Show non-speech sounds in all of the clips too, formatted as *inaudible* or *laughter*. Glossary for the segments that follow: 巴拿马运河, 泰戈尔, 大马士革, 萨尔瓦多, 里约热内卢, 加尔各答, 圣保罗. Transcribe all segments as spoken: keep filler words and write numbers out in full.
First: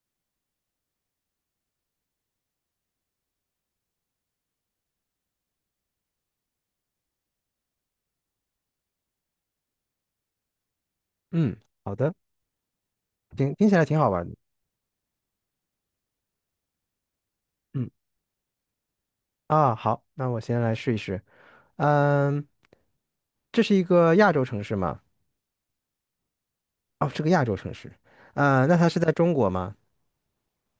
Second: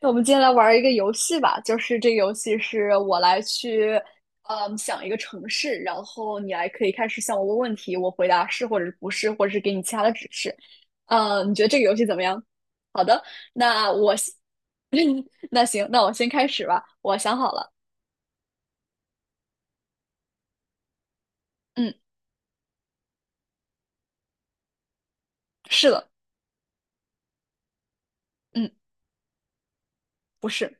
那我们今天来玩一个游戏吧，就是这个游戏是我来去，嗯，想一个城市，然后你来可以开始向我问问题，我回答是或者是不是，或者是给你其他的指示。呃，你嗯，觉得这个好游戏怎的，么样？好的，听听起来那挺好我玩先，的。*laughs* 那行，那我先开始吧。我想好了，嗯啊，好，那我先来试一试。嗯，嗯，这是一个亚洲城市吗？是的，哦，是个亚洲城市。嗯，嗯，那它是在中国吗？不是，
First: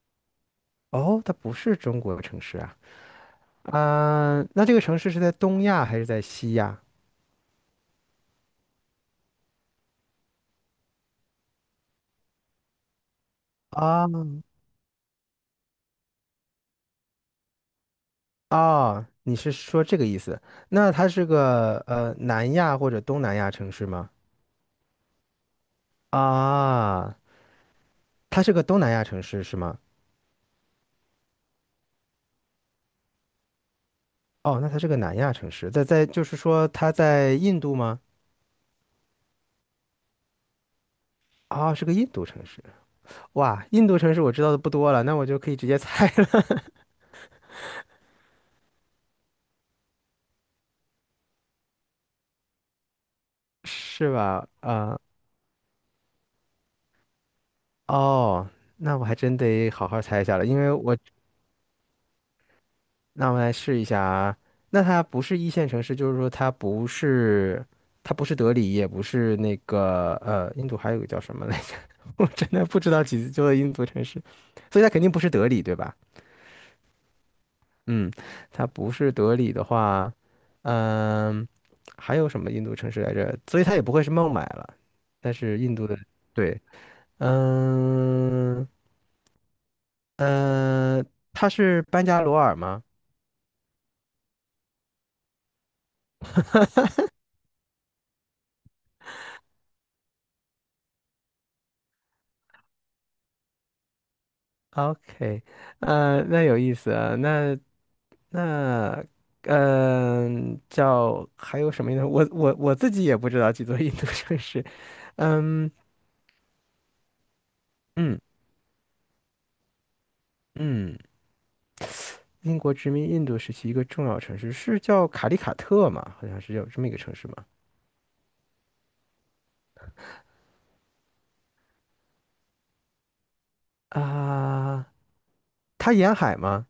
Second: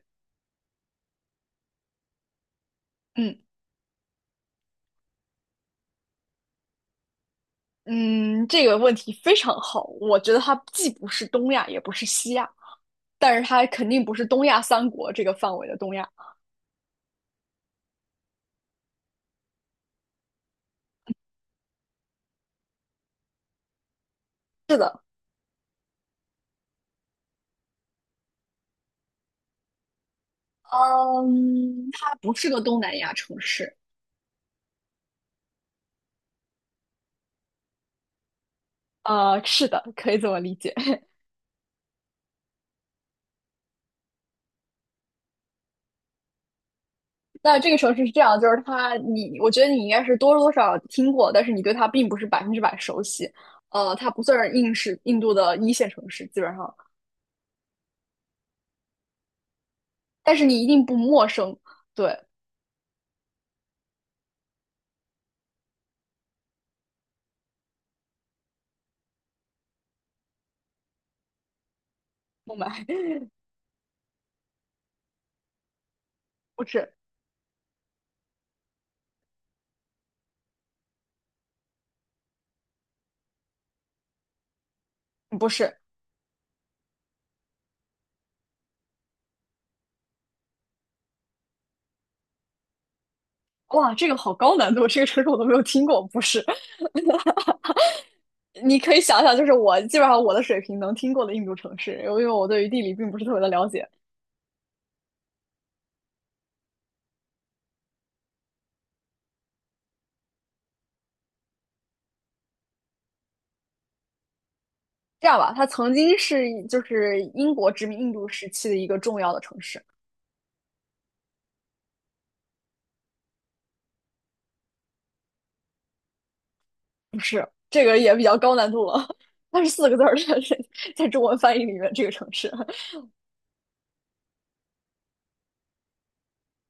哦，它不是中国城市啊。嗯嗯，那这个城市是在东亚还是在西亚？嗯，这个问题非常好，我觉得它既不是东亚，也不是西亚，但是它肯定啊不是东亚三国这个范围的东亚。哦，你是说这个意思？那它是个呃南亚或者东南亚城市吗？是的。啊，它是个东南亚城市是吗？嗯，它不是个东南亚城市。哦，那它是个南亚城市，在在就是说它在印度吗？啊，是的，可以这么理解。*laughs* 啊、是个印度城市。哇，印度城市我知道的不多了，那我就可以直接猜了。那这个城市是这样，就是它，你，我觉得你应该是多多少少听过，但是你对它并不是百分之百熟悉。*laughs* 呃，它是不算吧？是印是啊、印度的一线城市，基本上，哦，那我还真得好好猜一但下是了，因你一为定不我陌生。对，那我来试一下啊。那它不是一线城市，就是说它不是它不是德里，也不是那个呃，印度还有个叫什么来着？*laughs* 我真不的不买 *laughs* 知道几座印度城市，所以它肯定不是德里，对吧？不是，嗯，它不是德里的话。嗯，还有什么印度城市来着？所以它也不会是孟买了，但不是印是。度的，对。嗯呃，它是班加罗尔吗哇，这个好高难度，这个城市我都没有听过。不是，*laughs* 你可以想想，就是我基本上我的水平能听过的印度城市，因为我对于地理并不是特别的了解。？OK，呃，那有意思啊，那那。嗯，叫还有什么印度？我我我自己也不知道几座印度城市。这样吧，它曾经是就是英国殖民印嗯度时期的一个重要的城市，嗯，英国殖民印度时期一个重要城市是叫卡利卡特嘛？好像是有这么一个城不市吧。是，这个也比较高难度了。*laughs* 它是四个字儿的，*laughs* 在中文翻译里面，这个城市。啊，它沿海吗？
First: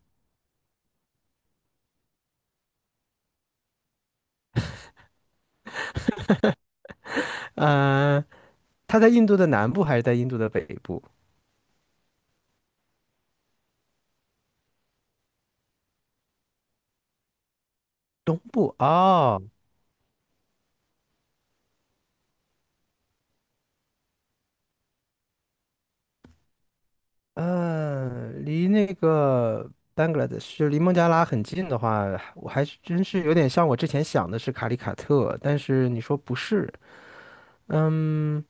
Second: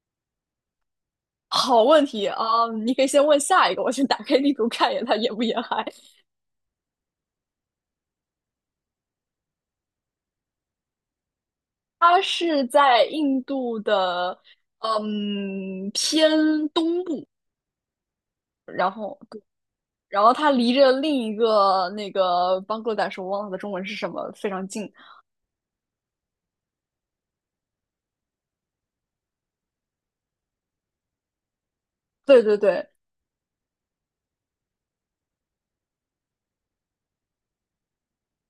好问题啊嗯你可以先问下一个，我先打开地图看一眼它沿不沿海。嗯，它在印度的南部还是在印度的北部、它是在印度的嗯偏东部，东部？哦，然后它离着另一个那个邦格达什，我忘了它的中文是什么，非常近。嗯，离那个 Bangladesh 就离孟加拉很近的话，对我对还是对，真是有点像我之前想的是卡里卡特，但是你说不是。嗯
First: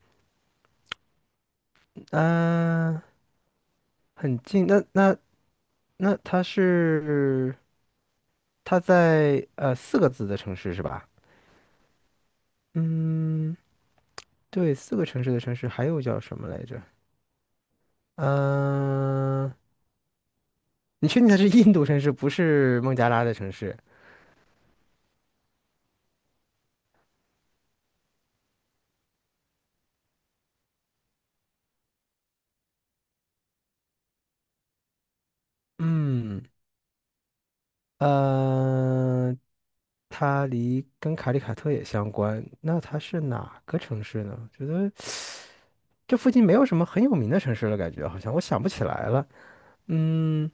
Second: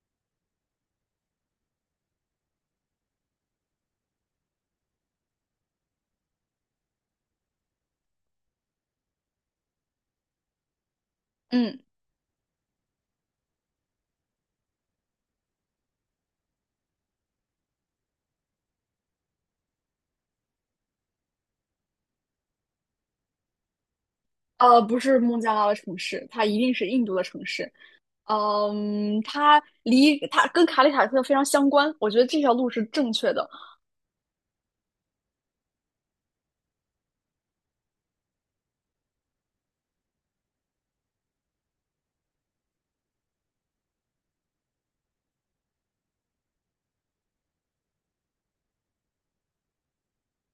嗯、呃很近。那那那它是它在呃四个字的城市是吧？嗯。嗯，对，四个城市的城市还有叫什么来着？嗯、你确定它是印度城市，不是孟加拉的城市？呃，不是孟加拉的城市，它一定是印度的城市。嗯，它离它跟卡里塔特非常相关，我觉得这条路是正确的。嗯，呃，它离跟卡里卡特也相关，那它是哪个城市呢？觉得这附近没有什么很有名的城市了，感觉好像我想不起来了。嗯，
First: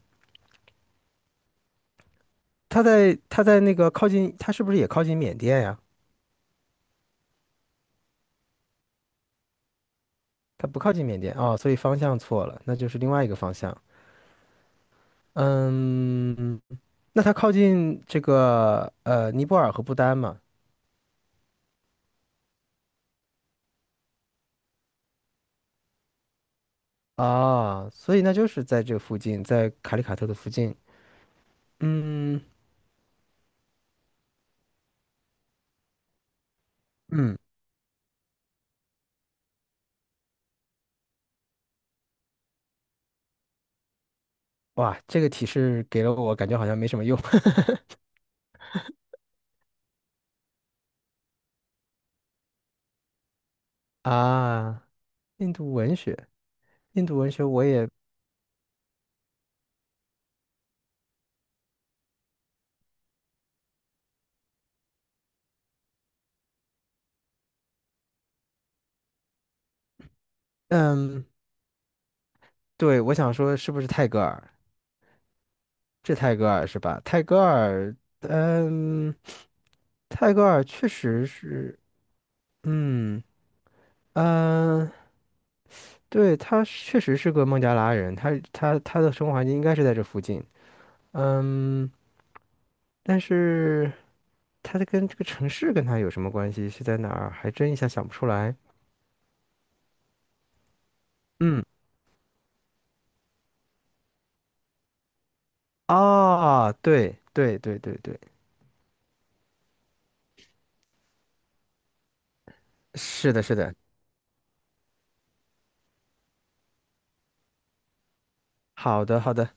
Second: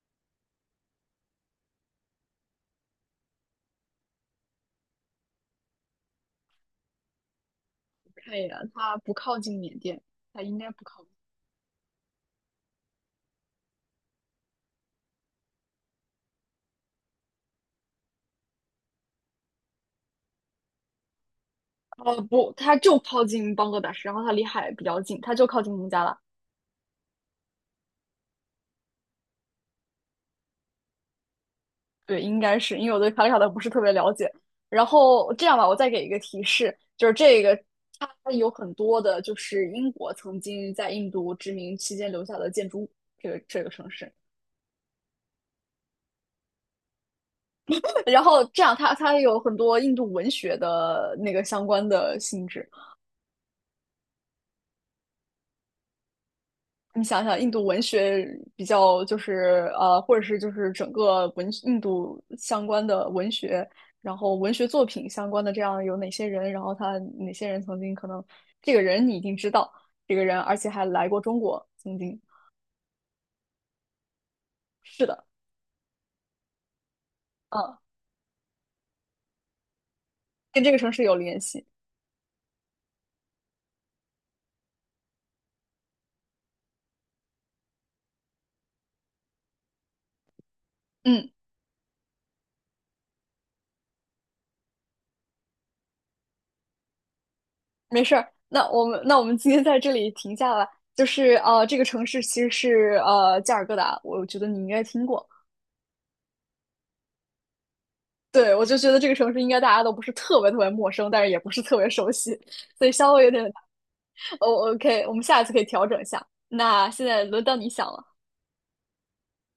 它在它在那个靠近，它是不是也靠近缅甸呀？看一眼，它不靠近缅甸，它应它该不不靠靠近近。缅甸哦，所以方向错了，那就是另外一个方向。嗯，那它靠近这个呃尼泊尔和不丹嘛？呃，不，它就靠近邦格达什，然后它离海比较近，它就靠近孟加拉。啊，所以那就是在这附近，在卡里卡特的附近。对，应嗯该是因为我对卡里塔特不是特别了解。然后这样吧，我再给一个提示，就是嗯，这个它有很多的，就是英国曾经在印度殖民期间留下的建筑物，这个这个城市。哇，这个提示给了我，感觉好像没什么用。 然后这样它它有很多印度文学的那个相关的性质。*laughs* 啊。印度文学，你印度想文想，学印度我文也。学比较就是呃，或者是就是整个文印度相关的文学，然后文学作品相关的这样有哪些人，然后他哪些人曾经可能这个人你一定知道，这个人而且还来过嗯，中国，曾经对，我想说是不是泰戈尔？是的，这泰戈尔是吧？泰戈嗯，尔。嗯，泰戈尔跟这个确城市有实联系，是。嗯嗯，呃对，他确实是个孟加拉人，他他他的生活环境应该是在这附近。嗯。嗯，但是。它的跟这个城市跟它有什么关系？是在哪儿？还真一下没想不事出儿，来。那我们那我们今天在这里停下吧。就是嗯，呃，这个城市其实是呃加尔各答，我觉得你应该听过。啊，对对对对对，对，我就觉得这个城市应该大家都不是特别特别陌生，但是也不是特别熟悉，所以稍微有是的，点。是的。哦，OK,我们下一次可以调整一下。那现在轮到你想了，好的，好的。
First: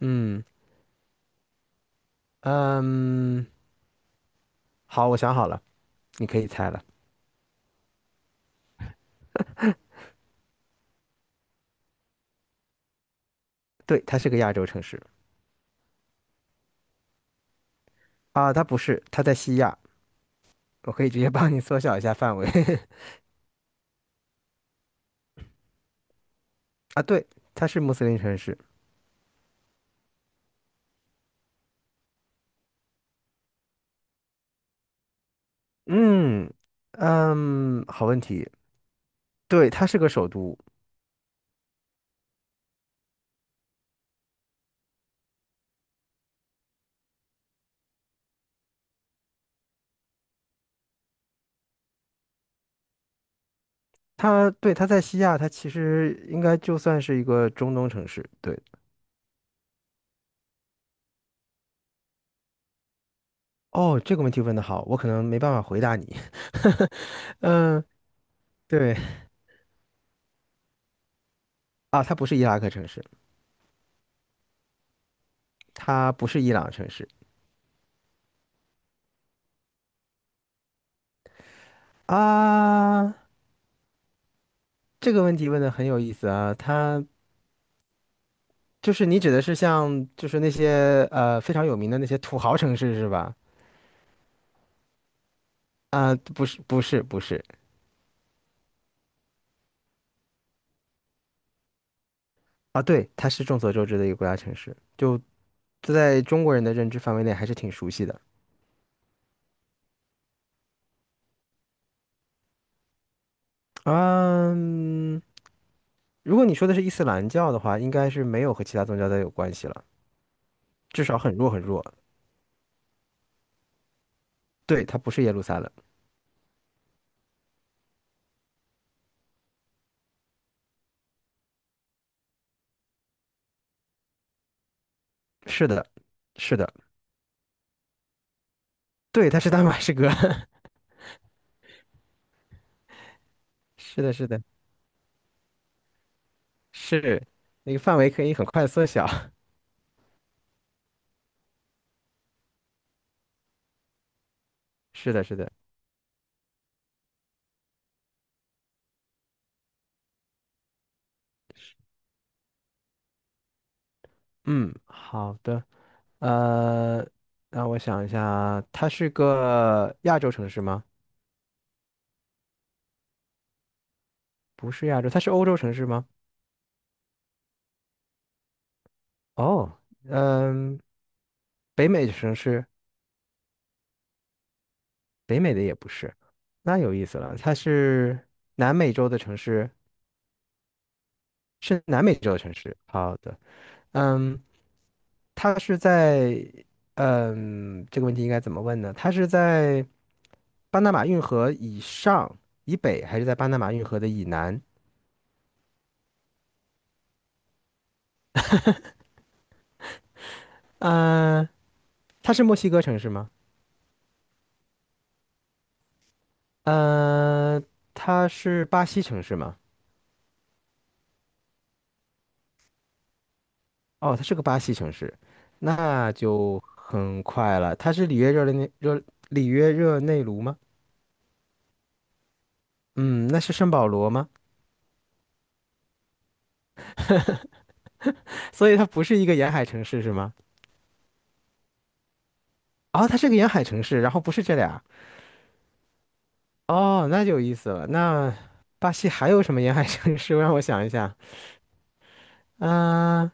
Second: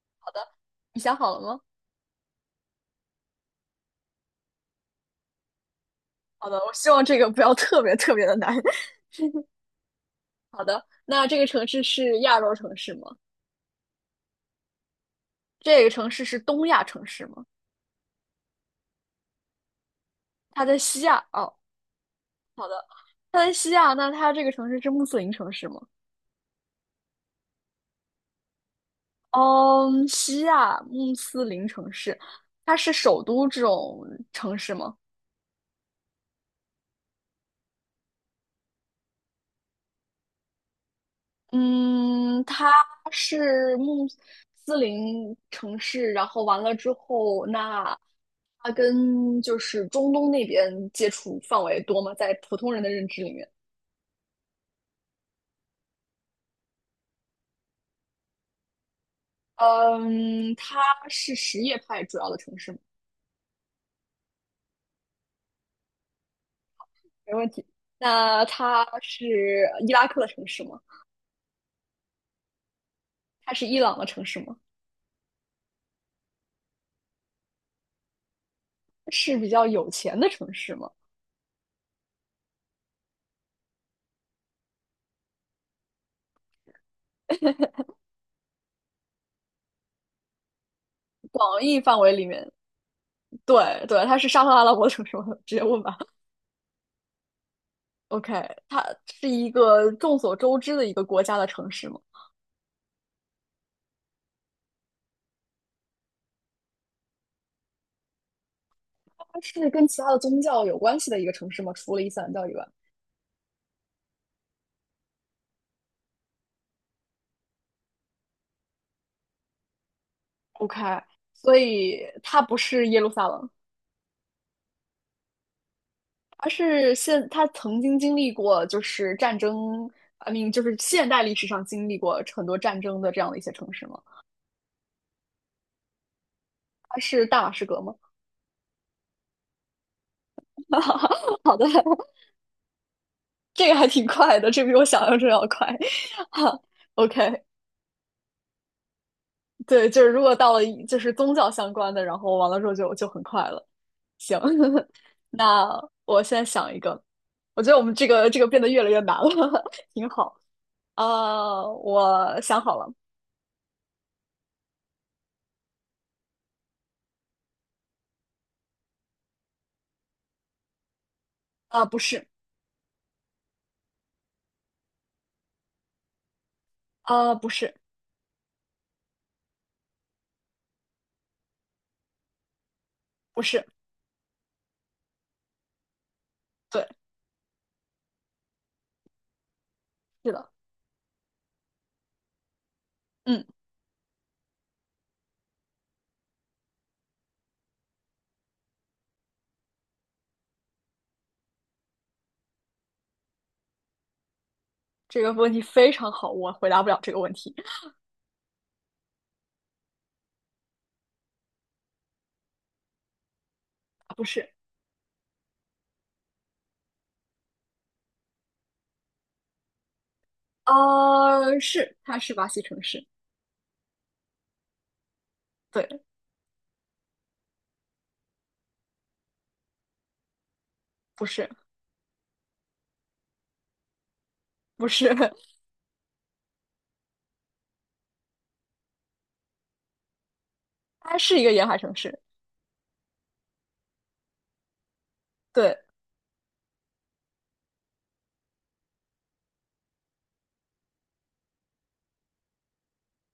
嗯你想好了吗？嗯，好，我想好了，你可以好的，猜我了。希望这个不要特别特别的难。*laughs* 好的，那这个城市是亚洲城市吗？对，它是个亚洲城市。这个城市是东亚城市吗？啊，它不是，它在西亚。它在我西可以直亚接帮哦，你缩小一下范围。 好的，它在西亚，那它这个城市是穆斯林城市吗？*laughs* 啊，对，它是穆斯林城市。嗯，西亚穆斯林城市，它是首都这种城市吗？嗯嗯，好问题。对，它是个首都。嗯，它是穆斯林城市，然后完了之后，那它跟就是中东那边接触范围多吗？在普通人的认知里面，它对，它在西亚，它其实应该就算是一个中东城市。对。嗯，它是什叶派主要的城市吗哦，这个问题问得好，我可能没办法回答你。*laughs* 没问题。嗯，那它对是伊拉克的城市吗？啊，它不是伊拉克城市，它是伊朗的城市吗？它不是伊朗城市是比较有钱的城市吗？啊。这个问题问的很有意思啊，它就是你指的是像就是那些呃非广常义范围里土面，豪城市是吧？对对，它是沙特阿拉伯城市吗？*laughs* 直接问吧。啊，不是不是不是。 OK,它是一个众所周知的一个国家的城市吗？啊，对，它是众所周知的一个国家城市，就在中国人的认知范围内还是挺熟悉的。它是跟其他的宗教有关系的一个城市吗？除了伊斯兰教以外嗯，如果你说的是伊斯兰教的话，应该是没有和其他宗教的有关系了，，OK,至少很弱所很弱。以它不是耶路撒冷，对，它不是耶路撒冷。而是现它曾经经历过就是战争啊，你就是现代历史上经历过很多战争的这样的一些城市吗？是的，是的，它是大马士革吗？对，它是大马士革。*laughs* *laughs* 好的，这个还是挺的，是快的，的，这比我想象中要快。哈是，OK,那个范围可以很快缩小。对，就是如果到了就是宗教相关的，然后完了之后就就很快了。行，*laughs* *laughs* 是的，是的。那我现在想一个，我觉得我们这个这个变得越来越难了，*laughs* 挺好。啊，我想好了，嗯，好的，呃，让我想一下，它是个亚洲城市吗？啊，不是，不是亚洲，它是欧洲城市吗？啊，不是，哦，嗯，北美城市？不是，北美的也不是，那对，有意思了。它是南美洲的城市，是的，是南美洲的城市。好的。嗯，嗯，他是在，嗯，这个问题应该怎么问呢？他是在巴拿马运河以上、以北，还是在巴拿马运河的以南？这个问题非常好，我回答不了这个问题，嗯、它是墨西哥城市吗？不是，嗯、它是巴西城市吗？啊，是，它是巴西城市，哦，它是个巴西城市，对，那就很快了。它是里约热内热里约热内卢吗？不是，嗯，那是圣保罗吗？不是。*laughs* *laughs* 所以它不是一个沿海城市是吗？它是一个沿海城市，哦，它是个沿海城市，然后不是这俩。对，哦，那就有意思了。那巴西还有什么沿海城市？*laughs* 让我想一下。啊、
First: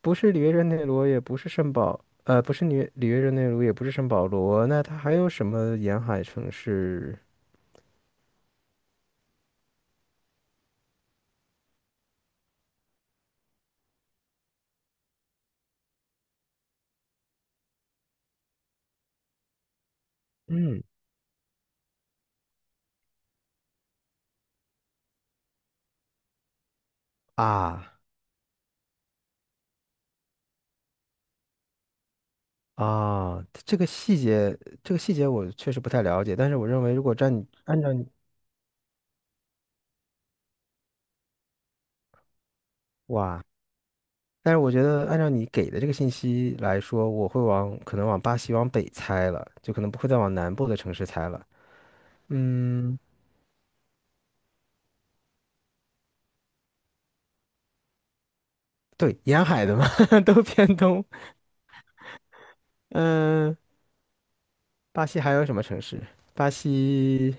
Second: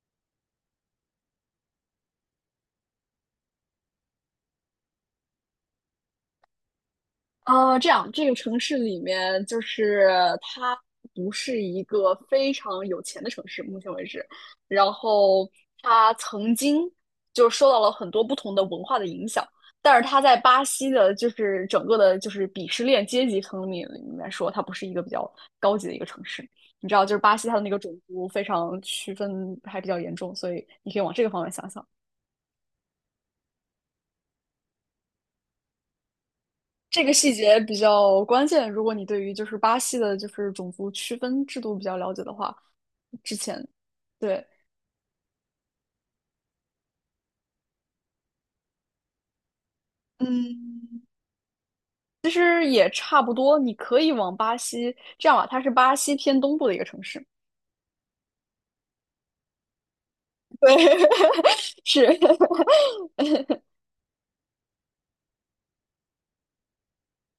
不是里约热内卢，也不是圣保，呃，不是里约里约热内卢，也不是圣保罗。那它还有什么沿海城市？呃，这样这个城市里面就是它不是一个非常有钱的城市，目前为止，然后它曾经就受到了很多不同的文化的影响，但是它在巴嗯，西的，就是整个的，就是鄙视链阶级层面里面说，它不是一个比较高级的一个城市。你知道，就是巴西它的那个啊种族非常区分还比较严重，所以你可以往这个方面想想。啊，这个细节，这个细节我确实不太了解。但是我认为，如这个果细按你节比按照你。较关键。如果你对于就是巴西的，就是种族区分制度比较了解的话，之哇，前对，但是我觉得按照你给的这个信息来说，我会往可能往巴西往北猜了，就可能不会再往南部的城嗯，市猜了。其实也嗯。差不多。你可以往巴西这样吧，它是巴西偏东部的一个城市。对，沿海的嘛。*laughs* 都偏东。对，*laughs* 是 嗯，巴西还有什么城市？巴西。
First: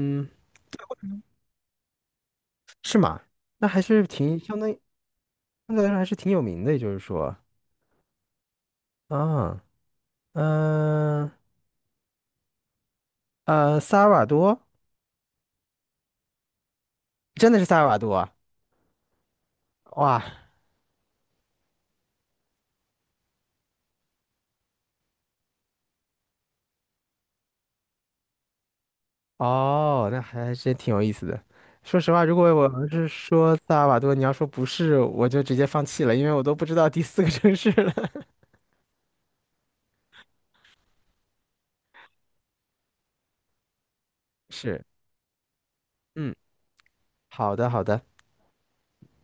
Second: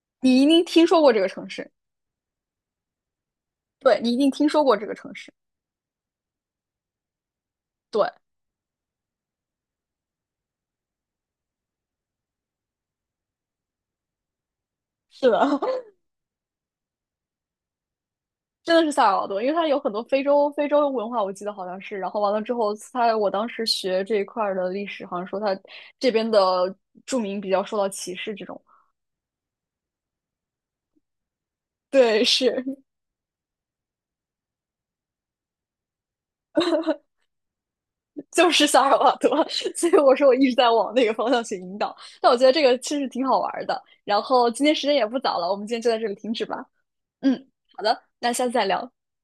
*laughs* 你一定听说过这个城市，是吗？那还对是你一定挺听相说当过于这个城市。相对来说还是挺有名的，也就是说。对，啊。嗯，呃，萨尔瓦多，是的，真的是萨尔瓦多啊！真的是萨尔瓦多，因为它有很多非哇。洲非洲文化，我记得好像是。然后完了之后，它我当时学这一块儿的历史，好像说它这边的住民比较受到歧视这种。哦，那还真挺有意思的。说实对，话，如果我是要是说萨尔瓦多，你要说不是，我就直接放弃了，因为我都不知道第四个城市了。*laughs* 就是萨尔瓦多，*laughs* 所以我说我一直在往那个方向去引导。但我觉得这个其实挺好玩儿的。然后今天时是，间也不早了，我们今天就在这里停嗯，止吧。嗯，好的，好好的。的，那下次再聊。